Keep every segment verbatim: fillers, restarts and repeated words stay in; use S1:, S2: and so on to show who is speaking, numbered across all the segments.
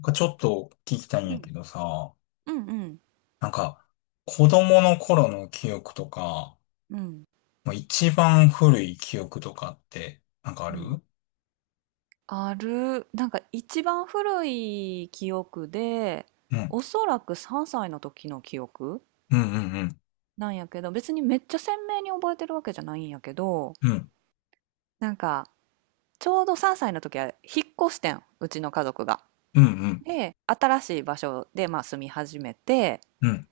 S1: なんかちょっと聞きたいん
S2: う
S1: や
S2: ん、
S1: けどさ、
S2: うん、うん、
S1: なんか子供の頃の記憶とか、
S2: うん、
S1: もう一番古い記憶とかってなんかあ
S2: う
S1: る？う
S2: ん。
S1: ん。
S2: ある、なんか一番古い記憶で、
S1: うん
S2: おそらくさんさいの時の記憶
S1: うんうん。
S2: なんやけど、別にめっちゃ鮮明に覚えてるわけじゃないんやけど、
S1: うん。
S2: なんか、ちょうどさんさいの時は引っ越してん、うちの家族が。
S1: うんうん
S2: で、新しい場所で、まあ、住み始めて、
S1: うん。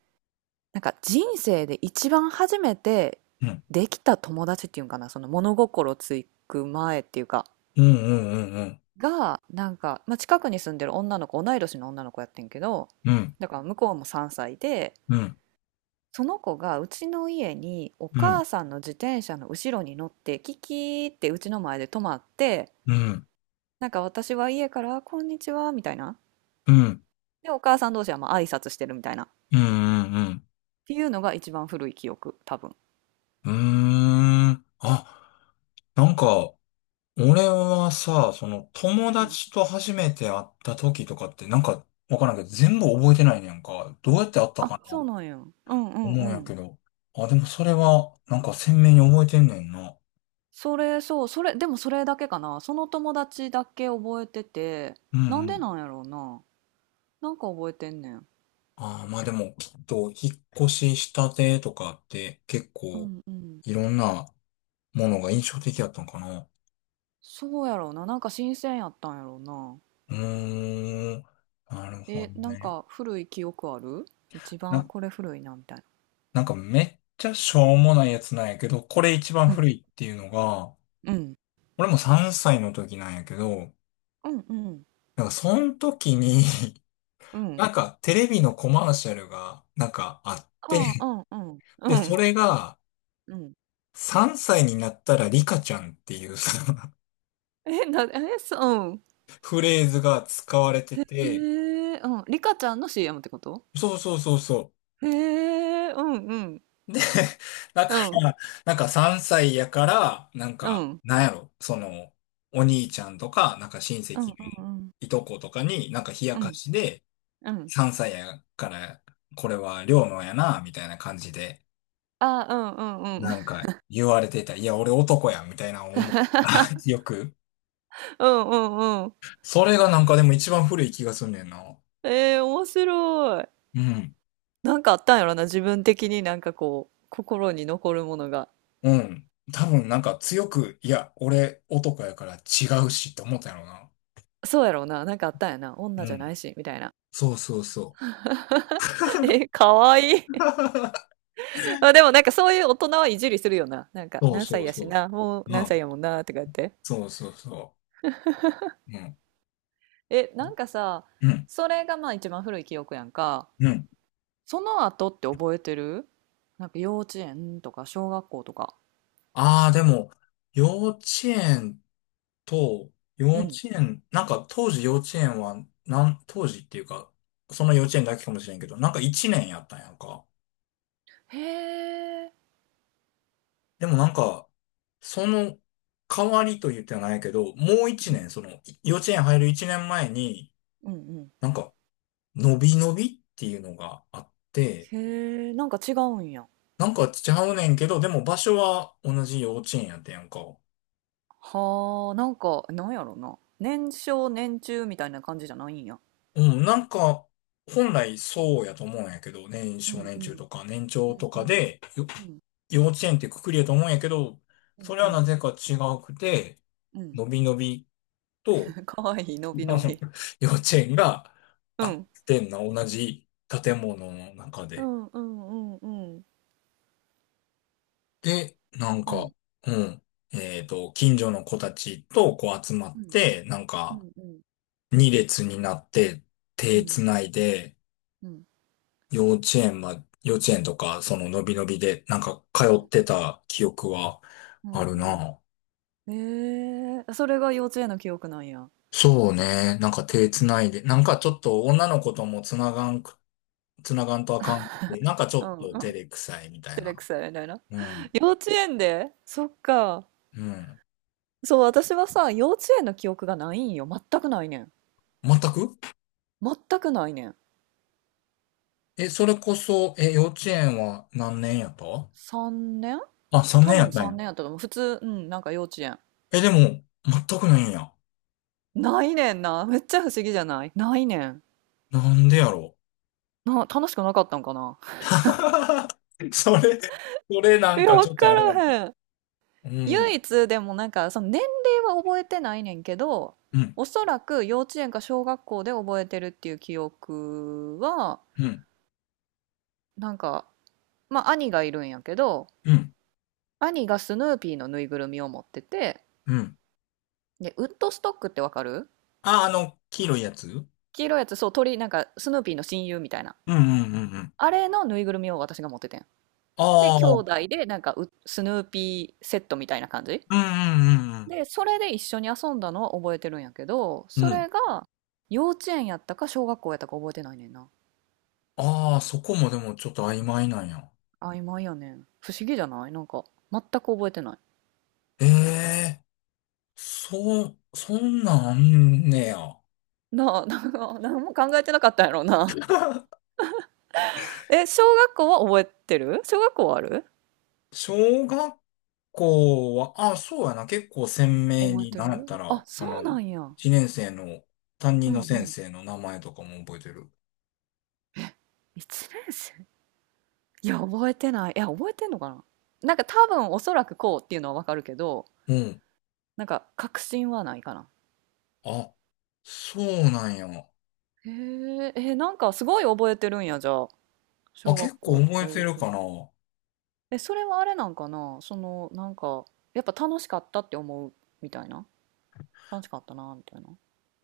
S2: なんか人生で一番初めて
S1: うん。
S2: できた友達っていうんかな、その物心つく前っていうか、
S1: うんうんうん
S2: が、なんか、まあ、近くに住んでる女の子、同い年の女の子やってんけど、
S1: うん。うん。
S2: だから向こうもさんさいで、
S1: うん。
S2: その子がうちの家にお
S1: うん。
S2: 母さんの自転車の後ろに乗って、キキーってうちの前で止まって、
S1: うん。
S2: なんか私は家から、こんにちは、みたいな。
S1: うん。
S2: で、お母さん同士はまあ挨拶してるみたいな。っ
S1: うんうん。
S2: ていうのが一番古い記憶、多分。
S1: うーん。あ、なんか俺はさ、その友
S2: うん。
S1: 達と初めて会った時とかってなんかわからんけど全部覚えてないねんか。どうやって会った
S2: あ、
S1: かな
S2: そうなんや。うんうん
S1: 思
S2: う
S1: うんや
S2: ん。
S1: けど。あ、でもそれは、なんか鮮明に覚えてんねんな。
S2: それ、そう、それ、でもそれだけかな。その友達だけ覚えてて、
S1: うん
S2: なん
S1: う
S2: で
S1: ん。
S2: なんやろうな。なんか覚えてんねん。
S1: ああ、まあでも、きっと、引っ越ししたてとかって、結
S2: う
S1: 構、
S2: んうん。
S1: いろんなものが印象的やったんかな。
S2: そうやろうな。なんか新鮮やったんやろうな。
S1: うーん。なるほど
S2: え、なん
S1: ね。
S2: か古い記憶ある？一番
S1: な、
S2: これ古いなみたいな。
S1: なんかめっちゃしょうもないやつなんやけど、これ一番
S2: う
S1: 古
S2: ん。
S1: いっていうのが、
S2: うん。
S1: 俺もさんさいの時なんやけど、
S2: うんうん。
S1: なんかその時に
S2: う
S1: な
S2: ん。
S1: んかテレビのコマーシャルが、なんかあっ
S2: あ
S1: て、
S2: あ、うんうん。
S1: で、
S2: うん。
S1: それが、
S2: うん。
S1: さんさいになったらリカちゃんっていうその
S2: え、な、え、そう。
S1: フレーズが使われて
S2: う
S1: て、
S2: ん。へえ、うん。リカちゃんの シーエム ってこと？
S1: そうそうそうそ
S2: へえ、うんうん。
S1: う。で、だか
S2: うん。
S1: ら、なんかさんさいやから、なん
S2: う
S1: か、
S2: ん。
S1: なんやろ、その、お兄ちゃんとか、なんか親
S2: うん
S1: 戚
S2: う
S1: の
S2: んうん。
S1: いとことかに、なんか冷や
S2: う
S1: か
S2: ん。
S1: しで、
S2: うん。
S1: さんさいやから、これは両のやな、みたいな感じで、
S2: ああ、うんうんうん
S1: なん か言われてた。いや、俺男や、みたいな思う。よく。
S2: うんうんうん。
S1: それがなんかでも一番古い気がすんねんな。
S2: えー、面白い。
S1: うん。
S2: なんかあったんやろな、自分的になんかこう、心に残るものが。
S1: うん。多分なんか強く、いや、俺男やから違うしって思ったんやろな。
S2: そうやろうな、なんかあったんやな、女
S1: う
S2: じゃな
S1: ん。
S2: いし、みたいな。
S1: そうそうそ
S2: え、かわいい。まあでもなんかそういう大人はいじりするよな。なんか
S1: う。そう
S2: 何
S1: そ
S2: 歳
S1: う
S2: や
S1: そ
S2: しな、もう
S1: う。う
S2: 何歳
S1: ん。
S2: やもんな、とか言って。
S1: そうそうそう。うん。
S2: え、なんかさ、
S1: うん。
S2: それがまあ一番古い記憶やんか。
S1: うん。
S2: その後って覚えてる？なんか幼稚園とか小学校とか。
S1: ああ、でも、幼稚園と、幼
S2: う
S1: 稚
S2: ん。
S1: 園、なんか当時幼稚園は、なん、当時っていうか、その幼稚園だけかもしれんけど、なんかいちねんやったんやんか。
S2: へえ。
S1: でもなんか、その代わりと言ってはないけど、もう1
S2: うん。
S1: 年、その幼稚園入るいちねんまえに、
S2: うんうん。
S1: なんか、伸び伸びっていうのがあって、
S2: へえ、なんか違うんや。
S1: なんかちゃうねんけど、でも場所は同じ幼稚園やってんやんか。
S2: はあ、なんか、なんやろな。年少年中みたいな感じじゃないんや。
S1: うん、なんか、本来そうやと思うんやけど、年
S2: う
S1: 少
S2: ん
S1: 年
S2: うん
S1: 中とか年
S2: う
S1: 長
S2: ん
S1: と
S2: う
S1: か
S2: ん
S1: で、よ
S2: うん
S1: 幼稚園ってくくりやと思うんやけど、
S2: うん
S1: それ
S2: う
S1: はな
S2: ん
S1: ぜか違くて、
S2: うん。
S1: 伸び伸びと、
S2: かわいい、のび
S1: あ
S2: の
S1: の
S2: び。
S1: 幼稚園が
S2: う
S1: あ
S2: ん。
S1: ってんな、同じ建物の中
S2: う
S1: で。
S2: んうんうんうん
S1: で、なん
S2: うんう
S1: か、
S2: ん
S1: うん。えっと、近所の子たちとこう集まっ
S2: うん
S1: て、なん
S2: う
S1: か、
S2: んうん
S1: 二列になって、
S2: うんう
S1: 手つ
S2: ん
S1: ないで、幼稚園ま、幼稚園とか、その、のびのびで、なんか、通ってた記憶は
S2: う
S1: あ
S2: ん
S1: る
S2: うん。
S1: な。
S2: えー、それが幼稚園の記憶なんや。
S1: そうね。なんか手つないで、なんかちょっと女の子ともつながんく、つながんとあかんくて、なんかち
S2: う
S1: ょっ
S2: ん
S1: と
S2: う
S1: 照
S2: ん。
S1: れくさいみたい
S2: 照
S1: な。
S2: れくさいみたいな。
S1: うん。
S2: 幼稚園でそっか。
S1: うん。
S2: そう、私はさ、幼稚園の記憶がないんよ。全くないねん。
S1: 全く？
S2: 全くないねん。
S1: え、それこそ、え、幼稚園は何年やった？
S2: さんねん。
S1: あ、3
S2: 多
S1: 年やっ
S2: 分
S1: たん
S2: 3
S1: や。
S2: 年やったと思う。普通、うん、なんか幼稚園。
S1: え、でも、全くないんや。
S2: ないねんな。めっちゃ不思議じゃない？ないねん。
S1: なんでやろ
S2: な、楽しくなかったんかな。
S1: う。それ、それ、な
S2: い
S1: ん
S2: や、
S1: か
S2: わ
S1: ちょっと
S2: か
S1: あれやな。
S2: らへん。
S1: う
S2: 唯
S1: ん。
S2: 一でもなんか、その年齢は覚えてないねんけど、
S1: うん。
S2: おそらく幼稚園か小学校で覚えてるっていう記憶は、
S1: うん。
S2: なんか、まあ兄がいるんやけど、
S1: うん。
S2: 兄がスヌーピーのぬいぐるみを持ってて、
S1: うん。
S2: で、ウッドストックってわかる？
S1: あ、あの、黄色いやつ？う
S2: 黄色いやつ、そう、鳥、なんか、スヌーピーの親友みたいな。
S1: んうんうんうん。
S2: あれのぬいぐるみを私が持っててん。で、
S1: あ
S2: 兄
S1: あ、うん
S2: 弟で、なんかう、スヌーピーセットみたいな感じ
S1: うんうん
S2: で、それで一緒に遊んだのは覚えてるんやけど、
S1: うん。
S2: そ
S1: うん。
S2: れが、幼稚園やったか小学校やったか覚えてないねんな。
S1: ああ、そこもでもちょっと曖昧なんや。
S2: 曖昧やねん。不思議じゃない？なんか、全く覚えてない。
S1: ええ、そう、そんなんあんねや。
S2: なあ、なんか、何も考えてなかったんやろうな。え、小学校は覚えてる？小学校はある？
S1: 小学校は、あ、そうやな、結構鮮明
S2: 覚え
S1: に、
S2: て
S1: なんやっ
S2: る？
S1: た
S2: あ、
S1: ら、あ
S2: そうな
S1: の、
S2: んや。
S1: 一年生の担
S2: う
S1: 任の
S2: んう
S1: 先
S2: ん。
S1: 生の名前とかも覚えてる。
S2: いちねん生？いや、覚えてない。いや、覚えてんのかな？なんか多分おそらくこうっていうのはわかるけど、
S1: うん。
S2: なんか確信はないかな。
S1: あ、そうなんや。
S2: へえ、え、なんかすごい覚えてるんや、じゃあ。
S1: あ、
S2: 小
S1: 結
S2: 学
S1: 構
S2: 校と
S1: 覚え
S2: か幼
S1: て
S2: 稚
S1: る
S2: 園
S1: か
S2: と
S1: な。
S2: か。え、それはあれなんかな？その、なんか、やっぱ楽しかったって思うみたいな。楽しかったな、みたいな。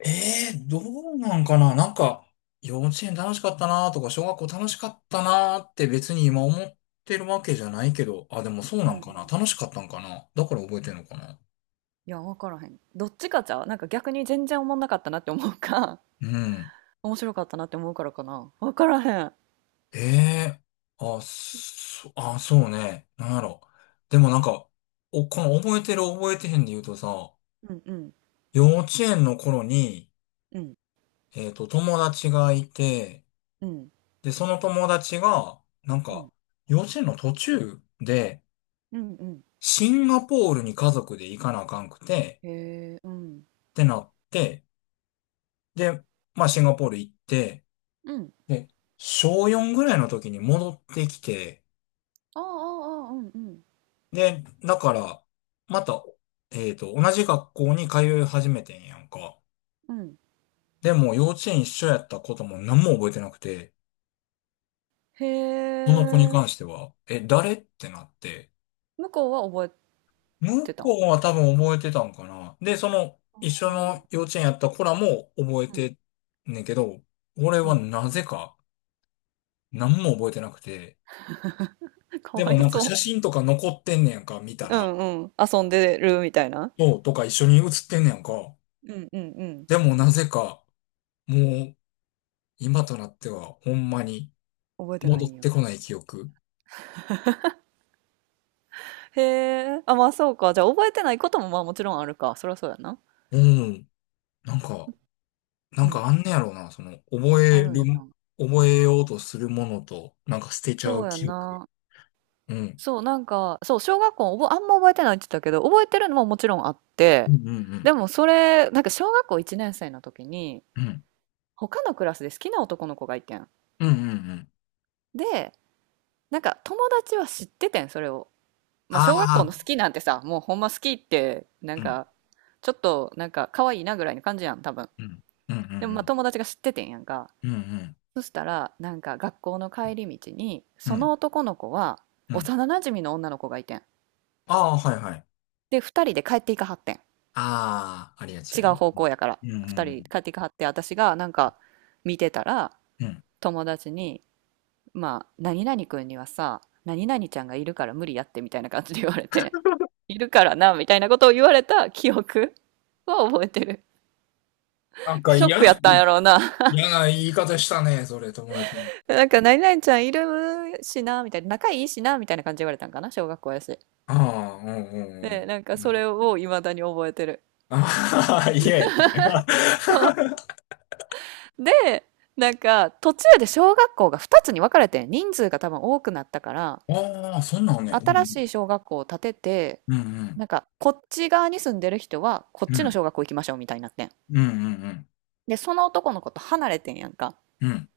S1: ええー、どうなんかな、なんか、幼稚園楽しかったなとか、小学校楽しかったなって別に今思ってるわけじゃないけど、あ、でもそう
S2: う
S1: な
S2: んう
S1: んかな、
S2: ん。
S1: 楽しかったんかな、だから覚えてるのかな。
S2: いや、わからへん。どっちかじゃう？なんか逆に全然思んなかったなって思うか、
S1: うん。
S2: 面白かったなって思うからかな。わからへん。
S1: ええ、あ、そ、あ、そうね。なんやろ。でもなんか、お、この覚えてる覚えてへんで言うとさ、
S2: うんうん
S1: 幼稚園の頃に、
S2: うん
S1: えっと、友達がいて、
S2: うん
S1: で、その友達が、なん
S2: う
S1: か、
S2: ん
S1: 幼稚園の途中で、
S2: うんうん。
S1: シンガポールに家族で行かなあかんくて、
S2: へえ、うん。
S1: ってなって、で、まあ、シンガポール行って、
S2: うん。
S1: で、小よんぐらいの時に戻ってきて、
S2: ああ、ああ、ああうんうん。
S1: で、だから、また、えっと、同じ学校に通い始めてんやんか。
S2: うん。
S1: でも、幼稚園一緒やったことも何も覚えてなくて、
S2: へ
S1: その子に
S2: え、
S1: 関しては、え、誰ってなって、
S2: 向こうは覚え
S1: 向
S2: てたん？
S1: こうは多分覚えてたんかな。で、その、
S2: あ
S1: 一緒
S2: あ、う
S1: の幼稚園やった子らも覚えて
S2: ん
S1: んねんけど、俺
S2: う
S1: は
S2: ん。
S1: なぜか何も覚えてなくて、
S2: か
S1: で
S2: わ
S1: も
S2: い
S1: なんか
S2: そ
S1: 写真とか残ってんねやんか、見た
S2: う。う
S1: ら。
S2: んうん。遊んでるみたいな。
S1: そう、とか一緒に写ってんねやんか。
S2: うんうんうん。
S1: でもなぜか、もう、今となっては、ほんまに
S2: 覚えてない
S1: 戻っ
S2: んや。
S1: てこない記憶。
S2: へえ。あ、まあそうか。じゃあ覚えてないこともまあもちろんあるか。そりゃそうやな。
S1: うん。なんか、なん
S2: う
S1: か
S2: ん。
S1: あんねやろうな。その、覚
S2: あ
S1: え
S2: るんや
S1: る、
S2: な。
S1: 覚えようとするものと、なんか捨てちゃ
S2: そ
S1: う
S2: うや
S1: 記憶。
S2: な。
S1: うん。
S2: そう、なんか、そう、小学校おぼあんま覚えてないって言ったけど、覚えてるのももちろんあっ
S1: う
S2: て、
S1: んうんう
S2: で
S1: ん。
S2: もそれ、なんか小学校いちねん生の時に、
S1: うん。
S2: 他のクラスで好きな男の子がいてん。
S1: うんうんうん。
S2: で、なんか友達は知っててん、それを。まあ、小学校の
S1: あ
S2: 好きなんてさ、もうほんま好きって、なん
S1: あ。うん。
S2: か、ちょっと、なんか、可愛いなぐらいの感じやん、多分。
S1: うん。うんう
S2: でも、まあ、
S1: ん
S2: 友達が知っててんやんか。
S1: うん。うん
S2: そしたら、なんか、学校の帰り道に、
S1: う
S2: その
S1: ん。
S2: 男の子は、
S1: うん。
S2: 幼馴染の女の子がいてん。
S1: ああ、はいはい。
S2: で、二人で帰っていかはってん。
S1: ああ、ありがち
S2: 違
S1: や
S2: う
S1: ね。
S2: 方向やから。
S1: うんうんう
S2: 二
S1: んう
S2: 人帰っていかはって、私が、なんか、見てたら、
S1: ん。
S2: 友達に、まあ、何々くんにはさ、何々ちゃんがいるから無理やってみたいな感じで言われて、いるからな、みたいなことを言われた記憶 は覚えてる。
S1: なんか
S2: ショッ
S1: 嫌、
S2: クやったんやろうな。
S1: 嫌な言い方したね、それ、友達に。
S2: なんか、何々ちゃんいるしな、みたいな、仲いいしな、みたいな感じで言われたんかな、小学校やし。
S1: ああ、うんうん
S2: で、なんか、
S1: う
S2: それ
S1: ん。
S2: を未だに覚えてる。
S1: ああ、嫌やったんや。
S2: そう。で、なんか、途中で小学校がふたつに分かれてん、人数が多分多くなったから、
S1: ああ、そんなんね。
S2: 新しい小学校を建てて、
S1: うんうん。
S2: なんか、こっち側に住んでる人は、こっ
S1: う
S2: ちの
S1: ん
S2: 小学校行きましょうみたいになってん。
S1: うん。うんうんうん。
S2: で、その男の子と離れてんやんか。
S1: うん。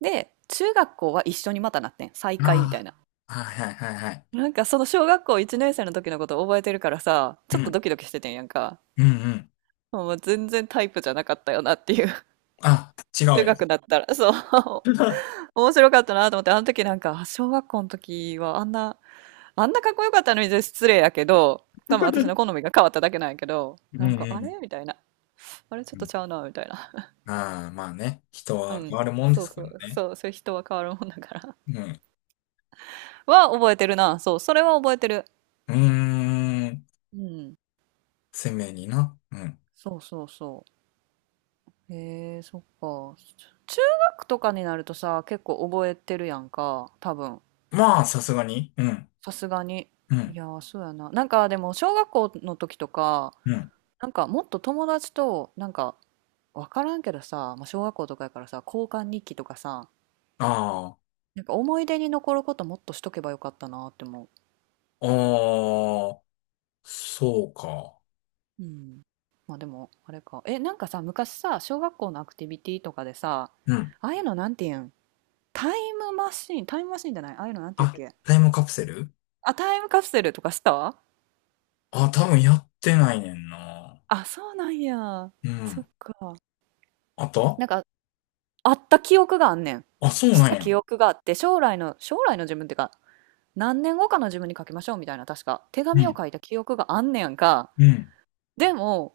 S2: で、中学校は一緒にまたなってん。再会みたい
S1: あ
S2: な。
S1: あ。はいはいはいはい。
S2: なんかその小学校いちねん生の時のこと覚えてるからさ、
S1: う
S2: ちょっと
S1: ん。
S2: ドキドキしててんやんか。
S1: うんうん。
S2: もう全然タイプじゃなかったよなっていう。
S1: あ、違うん
S2: 中
S1: や。
S2: 学だったら、そう。面白かったなと思って、あの時なんか、あ小学校の時はあんな、あんなかっこよかったのに失礼やけど、多分私の好みが変わっただけなんやけど、
S1: うん
S2: なんか、
S1: う
S2: あ
S1: ん
S2: れみたいな。あれちょ
S1: う
S2: っと
S1: ん。
S2: ちゃうなみたいな。
S1: ああ、まあね。人
S2: う
S1: は
S2: ん。
S1: 変わるもんで
S2: そう
S1: すけ
S2: そ
S1: ど
S2: う、
S1: ね。
S2: そう、そういう人は変わるもんだから。
S1: うん。
S2: は覚えてるな。そう、それは覚えてる。
S1: うーん。
S2: うん。
S1: 鮮明にな。うん。
S2: そうそうそう。へえ、そっか。中学とかになるとさ、結構覚えてるやんか、多分。
S1: まあ、さすがに。うん。
S2: さすがに。
S1: う
S2: い
S1: ん。
S2: やー、そうやな。なんかでも、小学校の時とか、
S1: うん。
S2: なんかもっと友達と、なんか、わからんけどさ、まあ、小学校とかやからさ、交換日記とかさ、
S1: ああ。
S2: なんか思い出に残ることもっとしとけばよかったなって思
S1: ああ、そうか。
S2: う。うん。まあでも、あれか。え、なんかさ、昔さ、小学校のアクティビティとかでさ、
S1: うん。
S2: ああいうのなんていうん？タイムマシーン、タイムマシーンじゃない、ああいうのなんていうっ
S1: あ、
S2: け？
S1: タイムカプセル？
S2: あ、タイムカプセルとかした？
S1: あ、多分やってないねんな。
S2: あ、そうなんや。
S1: う
S2: そ
S1: ん。
S2: っか。
S1: あった？
S2: なんか、あった記憶があんねん。
S1: あ、そう
S2: し
S1: なん
S2: た
S1: や。
S2: 記憶があって、将来の、将来の自分っていうか、何年後かの自分に書きましょうみたいな、確か、手
S1: う
S2: 紙を
S1: ん。
S2: 書いた記憶があんねやんか。
S1: うん。
S2: でも、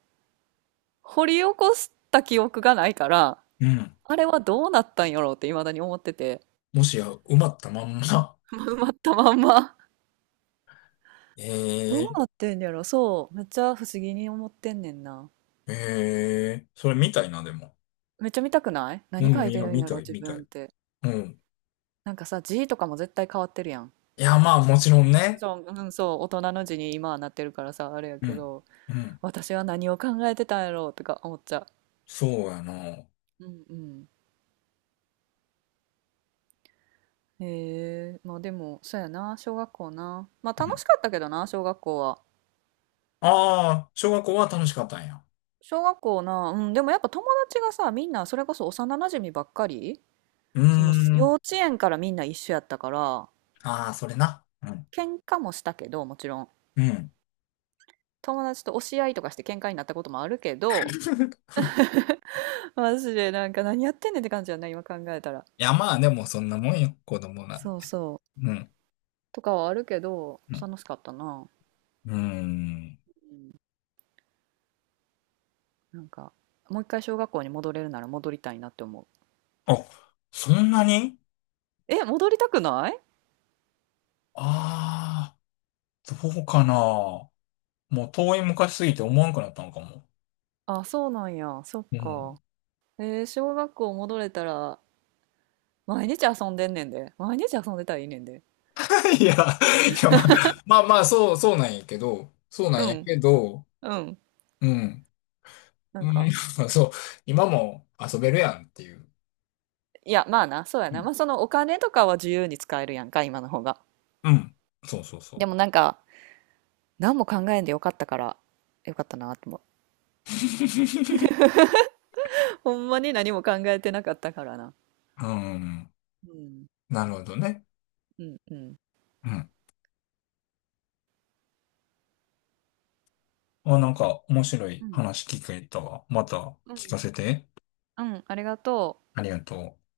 S2: 掘り起こした記憶がないから、
S1: うん。
S2: あれはどうなったんやろうって未だに思ってて、
S1: もしや、埋まったまんま。
S2: 埋まったまんま。
S1: え
S2: どう
S1: え、
S2: なってんやろ？そう。めっちゃ不思議に思ってんねんな。
S1: ええ、それ見たいな、でも。
S2: めっちゃ見たくない？
S1: う
S2: 何書
S1: ん、
S2: い
S1: い
S2: て
S1: や、
S2: るん
S1: 見
S2: やろ
S1: たい、
S2: 自
S1: 見た
S2: 分っ
S1: い。
S2: て。
S1: うん。
S2: なんかさ、字とかも絶対変わってるやん。
S1: いや、まあ、もちろんね。
S2: そう、うん、そう、大人の字に今はなってるからさ、あれや
S1: う
S2: け
S1: ん。
S2: ど、
S1: うん。
S2: 私は何を考えてたんやろうとか思っちゃ
S1: そうやな。
S2: う。うんうん。へえ、まあでも、そうやな、小学校な。まあ
S1: う
S2: 楽
S1: ん。
S2: しかったけどな、小学校は。
S1: ああ、小学校は楽しかったんや。
S2: 小学校な、うん、でもやっぱ友達がさ、みんなそれこそ幼なじみばっかり、
S1: うー
S2: その
S1: ん。
S2: 幼稚園からみんな一緒やったから、
S1: ああ、それな。うん。
S2: 喧嘩もしたけど、もちろん。
S1: うん。
S2: 友達と押し合いとかして喧嘩になったこともあるけど、マジでなんか何やってんねんって感じやな、今考えたら。
S1: いや、まあ、でもそんなもんよ、子供なん
S2: そう
S1: て。
S2: そう。
S1: うん。
S2: とかはあるけど、
S1: うん。
S2: 楽しかったな。
S1: うーん。
S2: うん、なんか、もう一回小学校に戻れるなら戻りたいなって思う。
S1: あ、そんなに？
S2: え、戻りたくない？
S1: ああ、どうかな。もう遠い昔すぎて思わんくなったのかも。
S2: あ、そうなんや。そっ
S1: う
S2: か。
S1: ん。
S2: えー、小学校戻れたら、毎日遊んでんねんで。毎日遊んでたらいいねんで。
S1: いや、いや、まあ、まあ、まあ、そう、そうなんやけど、そうな
S2: う
S1: んや
S2: ん、
S1: けど、
S2: うん。
S1: うん。
S2: なん
S1: う
S2: か、
S1: ん、そう、今も遊べるやんっていう。
S2: いや、まあな、そうや
S1: う
S2: な。
S1: ん。
S2: まあそのお金とかは自由に使えるやんか、今の方が。
S1: うん、そうそうそ
S2: で
S1: う。
S2: もなんか、何も考えんでよかったから、よかったなって思う。ほんまに何も考えてなかったからな。
S1: うん。
S2: うん、
S1: なるほどね。
S2: うん、うん。
S1: うん。あ、なんか面白い
S2: うん、
S1: 話聞けたわ。また
S2: う
S1: 聞か
S2: ん。
S1: せて。
S2: うん、ありがとう。
S1: ありがとう。